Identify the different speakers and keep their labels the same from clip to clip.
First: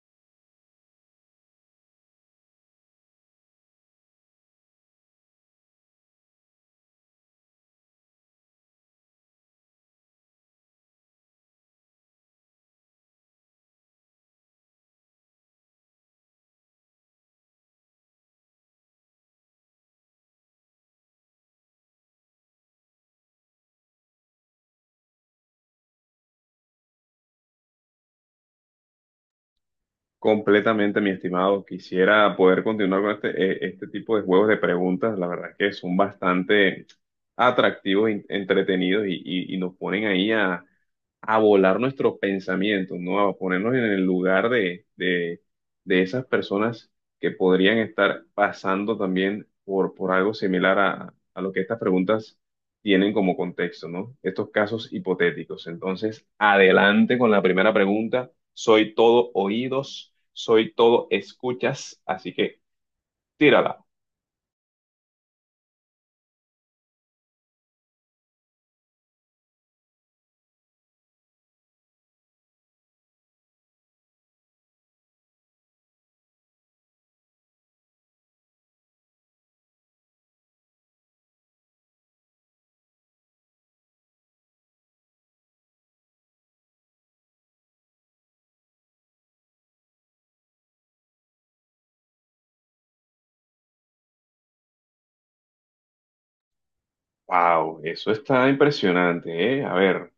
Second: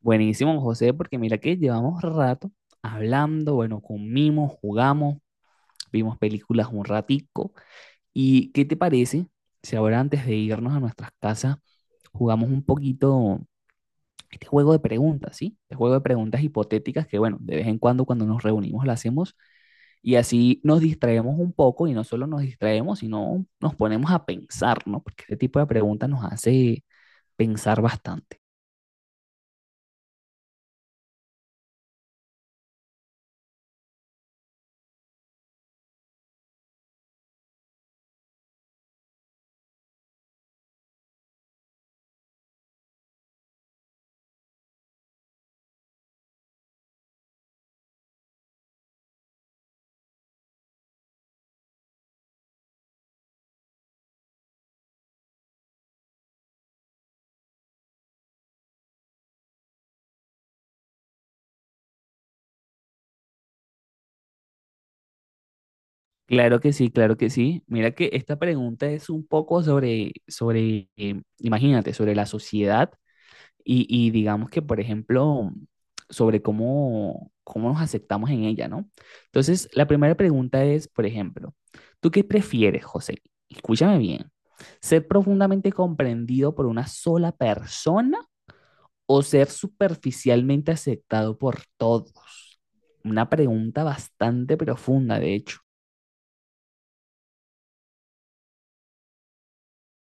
Speaker 1: Buenísimo, José, porque mira que llevamos rato hablando, bueno, comimos, jugamos, vimos películas un ratico. ¿Y qué te parece si ahora antes de irnos a nuestras casas jugamos un poquito este juego de preguntas? ¿Sí? Este juego de preguntas hipotéticas que, bueno, de vez en cuando nos reunimos lo hacemos y así nos distraemos un poco y no solo nos distraemos, sino nos ponemos a pensar, ¿no? Porque este tipo de preguntas nos hace pensar bastante.
Speaker 2: Completamente, mi estimado. Quisiera poder continuar con este tipo de juegos de preguntas. La verdad que son bastante atractivos, entretenidos y nos ponen ahí a volar nuestros pensamientos, ¿no? A ponernos en el lugar de esas personas que podrían estar pasando también por algo similar a lo que estas preguntas tienen como contexto, ¿no? Estos casos hipotéticos. Entonces, adelante con la primera pregunta. Soy todo oídos, soy todo escuchas, así que tírala.
Speaker 1: Claro que sí, claro que sí. Mira que esta pregunta es un poco imagínate, sobre la sociedad y digamos que, por ejemplo, sobre cómo nos aceptamos en ella, ¿no? Entonces, la primera pregunta es, por ejemplo, ¿tú qué prefieres, José? Escúchame bien. ¿Ser profundamente comprendido por una sola persona o ser superficialmente aceptado por todos? Una pregunta bastante profunda, de hecho.
Speaker 2: Wow, eso está impresionante, ¿eh? A ver.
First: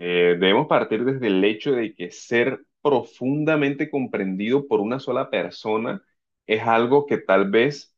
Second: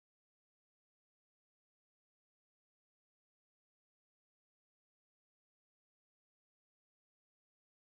Speaker 2: Debemos partir desde el hecho de que ser profundamente comprendido por una sola persona es algo que tal vez,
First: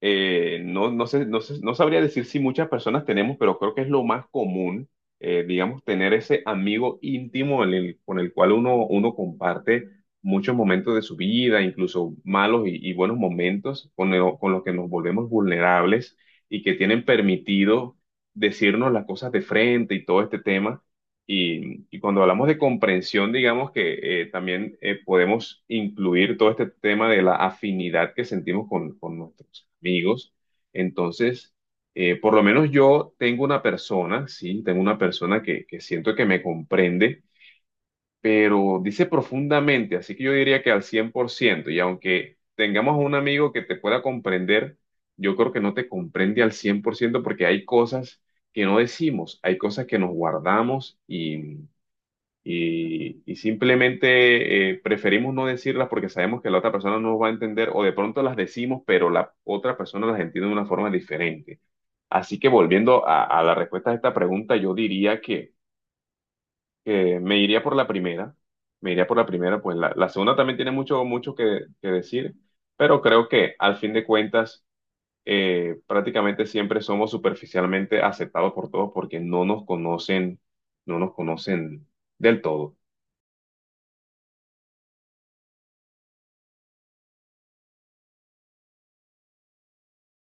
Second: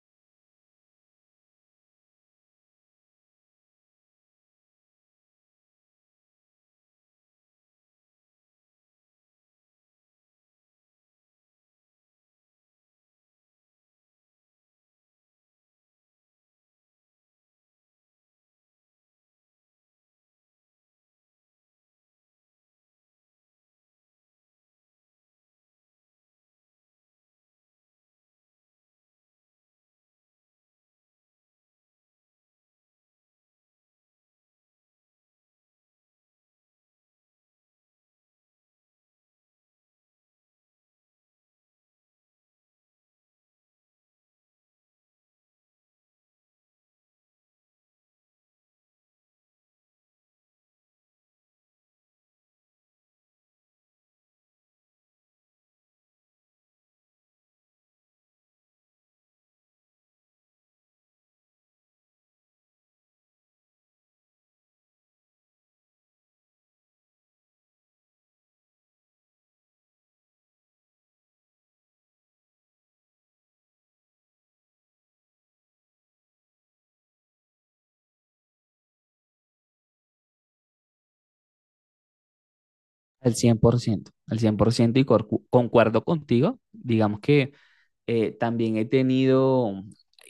Speaker 2: no sabría decir si muchas personas tenemos, pero creo que es lo más común, digamos, tener ese amigo íntimo con el cual uno comparte muchos momentos de su vida, incluso malos y buenos momentos, con los que nos volvemos vulnerables y que tienen permitido decirnos las cosas de frente y todo este tema y cuando hablamos de comprensión, digamos que también podemos incluir todo este tema de la afinidad que sentimos con nuestros amigos. Entonces, por lo menos yo tengo una persona, sí, tengo una persona que siento que me comprende, pero dice profundamente, así que yo diría que al 100% y aunque tengamos un amigo que te pueda comprender, yo creo que no te comprende al 100% porque hay cosas que no decimos, hay cosas que nos guardamos y simplemente preferimos no decirlas porque sabemos que la otra persona no nos va a entender o de pronto las decimos, pero la otra persona las entiende de una forma diferente. Así que volviendo a la respuesta a esta pregunta, yo diría que me iría por la primera, me iría por la primera, pues la segunda también tiene mucho, mucho que decir, pero creo que al fin de cuentas, prácticamente siempre somos superficialmente aceptados por todos porque no nos conocen, no nos conocen del todo.
Speaker 1: Al 100%, al 100% y concuerdo contigo. Digamos que también he tenido,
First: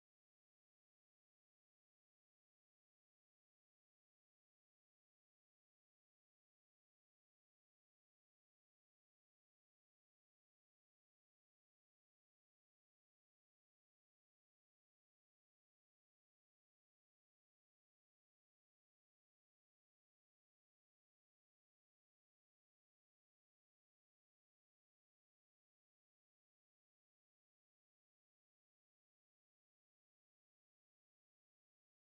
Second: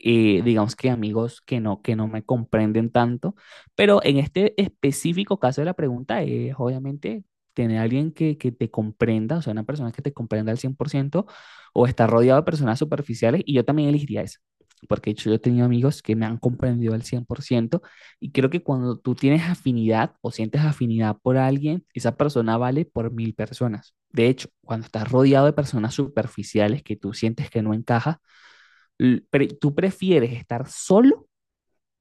Speaker 1: digamos que amigos que no me comprenden tanto, pero en este específico caso de la pregunta es obviamente tener a alguien que te comprenda, o sea, una persona que te comprenda al 100%, o estar rodeado de personas superficiales y yo también elegiría eso, porque de hecho yo he tenido amigos que me han comprendido al 100%. Y creo que cuando tú tienes afinidad o sientes afinidad por alguien, esa persona vale por 1.000 personas. De hecho, cuando estás rodeado de personas superficiales que tú sientes que no encaja, tú prefieres estar solo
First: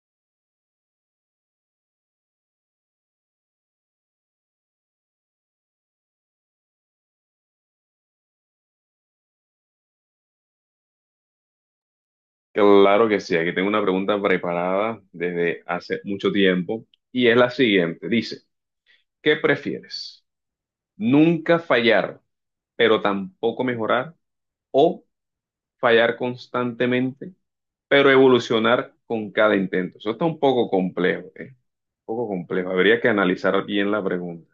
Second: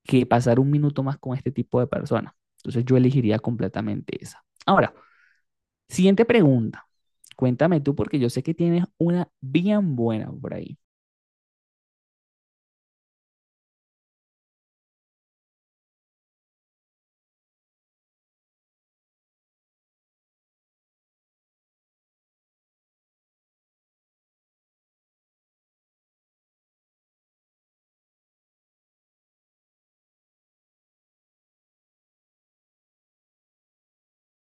Speaker 1: que pasar un minuto más con este tipo de personas. Entonces yo elegiría completamente esa. Ahora, siguiente pregunta. Cuéntame tú porque yo sé que tienes una bien buena por ahí.
Speaker 2: Claro que sí, aquí tengo una pregunta preparada desde hace mucho tiempo y es la siguiente. Dice, ¿qué prefieres? ¿Nunca fallar, pero tampoco mejorar? ¿O fallar constantemente, pero evolucionar con cada intento? Eso está un poco complejo, ¿eh? Un poco complejo. Habría que analizar bien la pregunta.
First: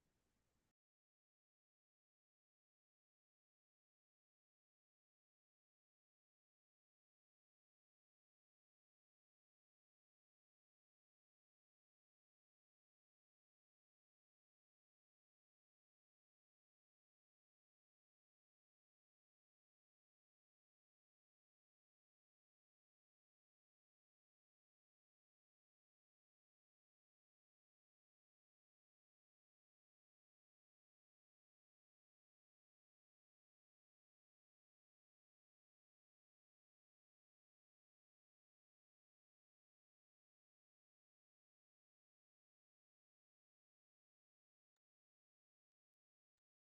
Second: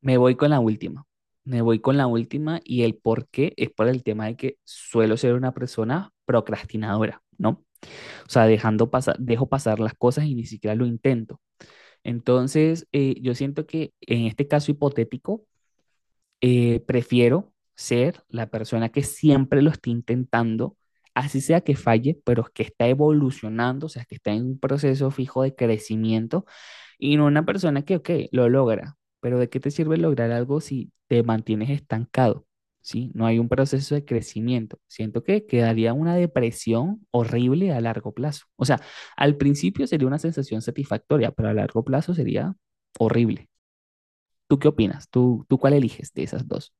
Speaker 1: Me voy con la última. Me voy con la última y el por qué es por el tema de que suelo ser una persona procrastinadora, ¿no? O sea, dejando pasar, dejo pasar las cosas y ni siquiera lo intento. Entonces, yo siento que en este caso hipotético, prefiero ser la persona que siempre lo esté intentando, así sea que falle, pero que está evolucionando, o sea, que está en un proceso fijo de crecimiento y no una persona que, ok, lo logra, pero ¿de qué te sirve lograr algo si te mantienes estancado? ¿Sí? No hay un proceso de crecimiento. Siento que quedaría una depresión horrible a largo plazo. O sea, al principio sería una sensación satisfactoria, pero a largo plazo sería horrible. ¿Tú qué opinas? ¿Tú cuál eliges de esas dos?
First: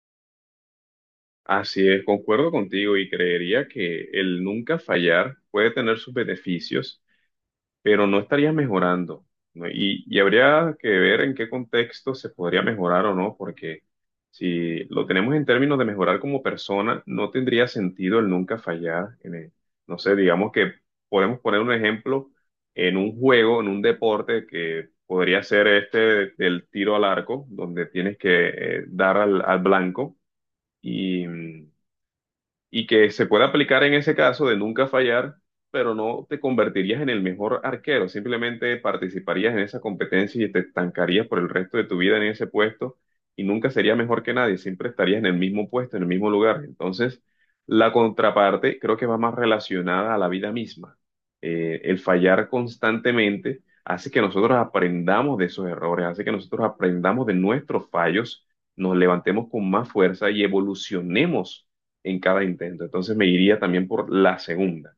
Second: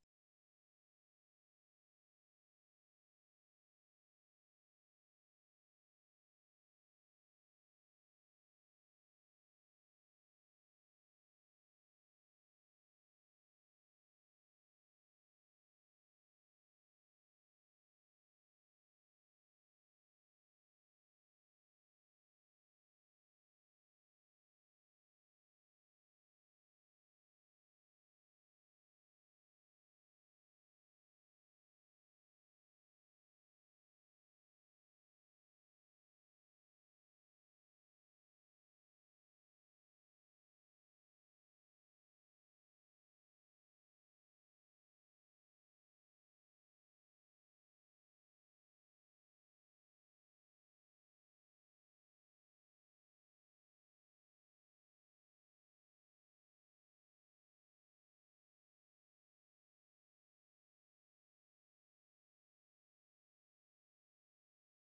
Speaker 2: Así es, concuerdo contigo y creería que el nunca fallar puede tener sus beneficios pero no estaría mejorando, ¿no? Y habría que ver en qué contexto se podría mejorar o no, porque si lo tenemos en términos de mejorar como persona, no tendría sentido el nunca fallar. No sé, digamos que podemos poner un ejemplo en un juego, en un deporte que podría ser este del tiro al arco, donde tienes que dar al blanco. Y, mm, y que se puede aplicar en ese caso de nunca fallar, pero no te convertirías en el mejor arquero, simplemente participarías en esa competencia y te estancarías por el resto de tu vida en ese puesto y nunca serías mejor que nadie, siempre estarías en el mismo puesto, en el mismo lugar. Entonces, la contraparte creo que va más relacionada a la vida misma. El fallar constantemente hace que nosotros aprendamos de esos errores, hace que nosotros aprendamos de nuestros fallos, nos levantemos con más fuerza y evolucionemos en cada intento. Entonces me iría también por la segunda.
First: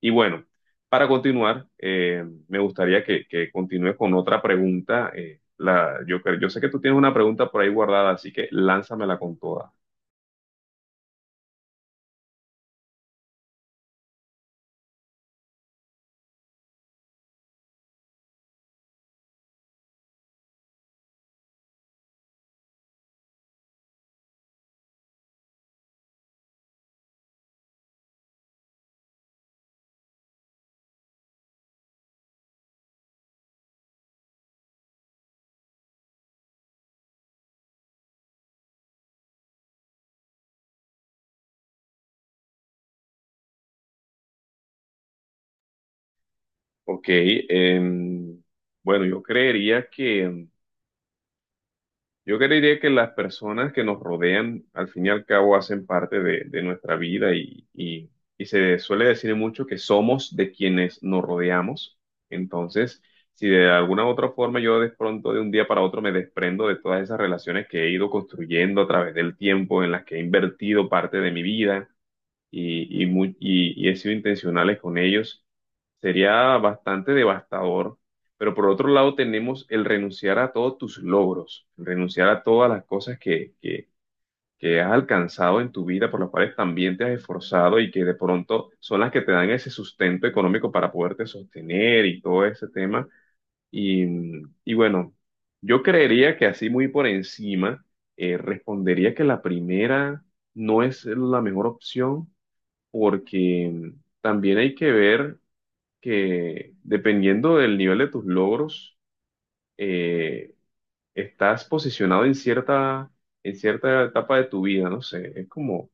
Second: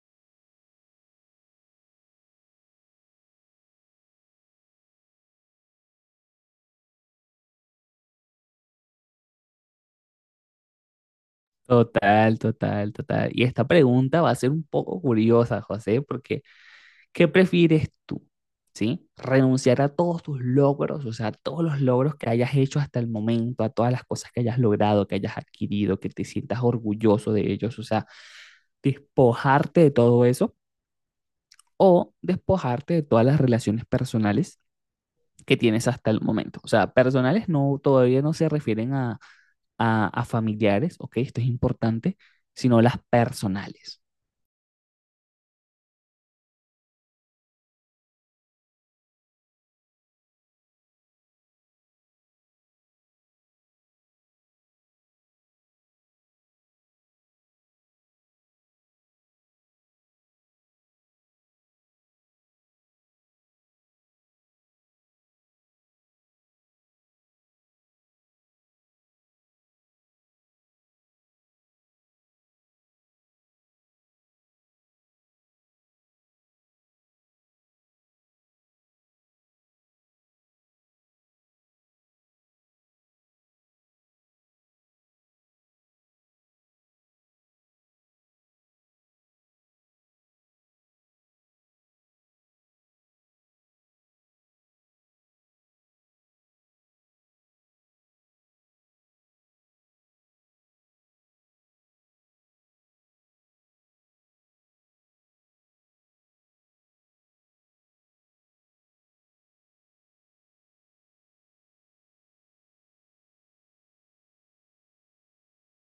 Speaker 2: Y bueno, para continuar, me gustaría que continúe con otra pregunta. Yo sé que tú tienes una pregunta por ahí guardada, así que lánzamela con toda.
Speaker 1: Total, total, total. Y esta pregunta va a ser un poco curiosa, José, porque ¿qué prefieres tú? ¿Sí? ¿Renunciar a todos tus logros, o sea, a todos los logros que hayas hecho hasta el momento, a todas las cosas que hayas logrado, que hayas adquirido, que te sientas orgulloso de ellos, o sea, despojarte de todo eso o despojarte de todas las relaciones personales que tienes hasta el momento? O sea, personales no, todavía no se refieren a, a familiares, ¿ok? Esto es importante, sino las personales.
Speaker 2: Ok, bueno, yo creería que las personas que nos rodean, al fin y al cabo, hacen parte de nuestra vida y se suele decir mucho que somos de quienes nos rodeamos. Entonces, si de alguna u otra forma yo de pronto de un día para otro me desprendo de todas esas relaciones que he ido construyendo a través del tiempo, en las que he invertido parte de mi vida, y he sido intencionales con ellos, sería bastante devastador. Pero por otro lado tenemos el renunciar a todos tus logros, el renunciar a todas las cosas que has alcanzado en tu vida, por las cuales también te has esforzado y que de pronto son las que te dan ese sustento económico para poderte sostener y todo ese tema. Y, y bueno, yo creería que así muy por encima, respondería que la primera no es la mejor opción porque también hay que ver que dependiendo del nivel de tus logros, eh, estás posicionado en cierta etapa de tu vida, no sé, es como,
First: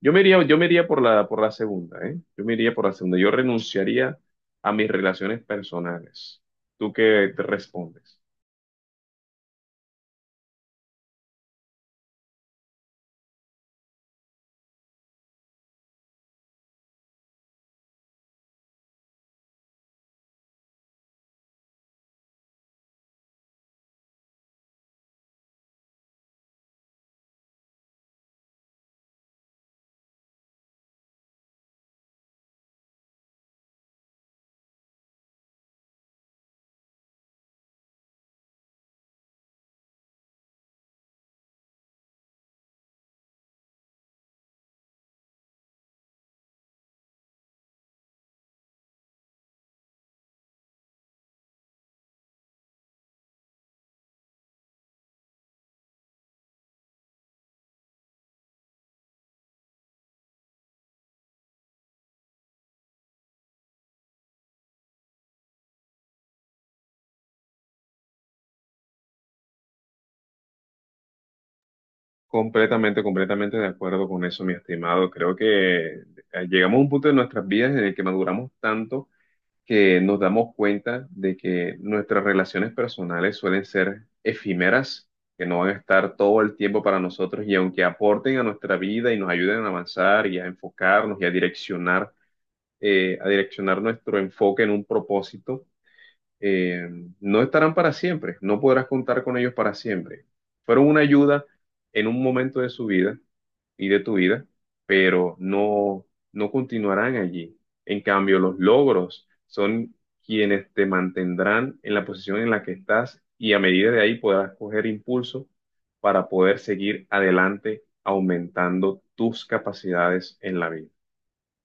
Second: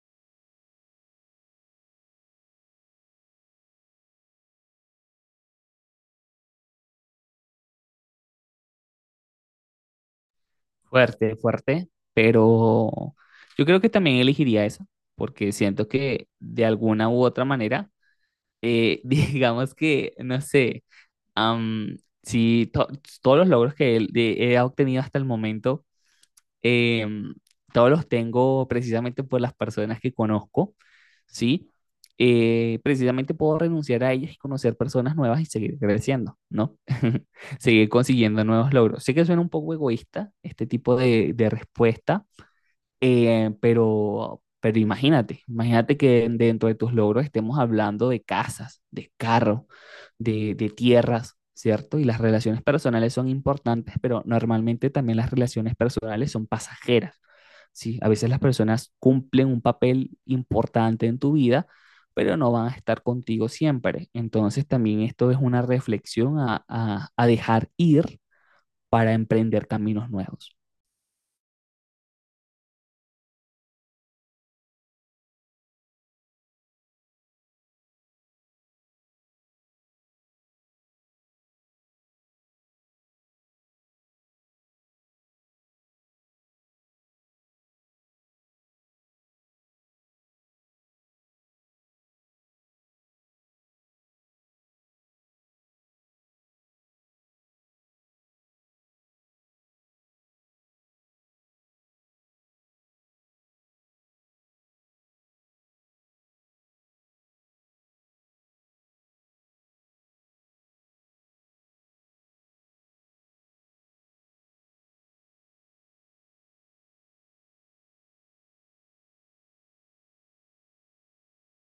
Speaker 2: yo me iría por la segunda, ¿eh? Yo me iría por la segunda, yo renunciaría a mis relaciones personales. ¿Tú qué te respondes?
Speaker 1: Fuerte, fuerte, pero yo creo que también elegiría esa, porque siento que de alguna u otra manera, digamos que, no sé, am, si to- todos los logros que he obtenido hasta el momento. Em, Todos los tengo precisamente por las personas que conozco, ¿sí? Precisamente puedo renunciar a ellas y conocer personas nuevas y seguir creciendo, ¿no? Seguir consiguiendo nuevos logros. Sé que suena un poco egoísta este tipo de respuesta, pero, imagínate, imagínate que dentro de tus logros estemos hablando de casas, de carros, de tierras, ¿cierto? Y las relaciones personales son importantes, pero normalmente también las relaciones personales son pasajeras, ¿sí? A veces las personas cumplen un papel importante en tu vida, pero no van a estar contigo siempre. Entonces también esto es una reflexión a, a dejar ir para emprender caminos nuevos.
Speaker 2: Completamente, completamente de acuerdo con eso, mi estimado. Creo que llegamos a un punto de nuestras vidas en el que maduramos tanto que nos damos cuenta de que nuestras relaciones personales suelen ser efímeras, que no van a estar todo el tiempo para nosotros y aunque aporten a nuestra vida y nos ayuden a avanzar y a enfocarnos y a direccionar, nuestro enfoque en un propósito. Eh, no estarán para siempre, no podrás contar con ellos para siempre. Fueron una ayuda en un momento de su vida y de tu vida, pero no continuarán allí. En cambio, los logros son quienes te mantendrán en la posición en la que estás y a medida de ahí podrás coger impulso para poder seguir adelante aumentando tus capacidades en la vida.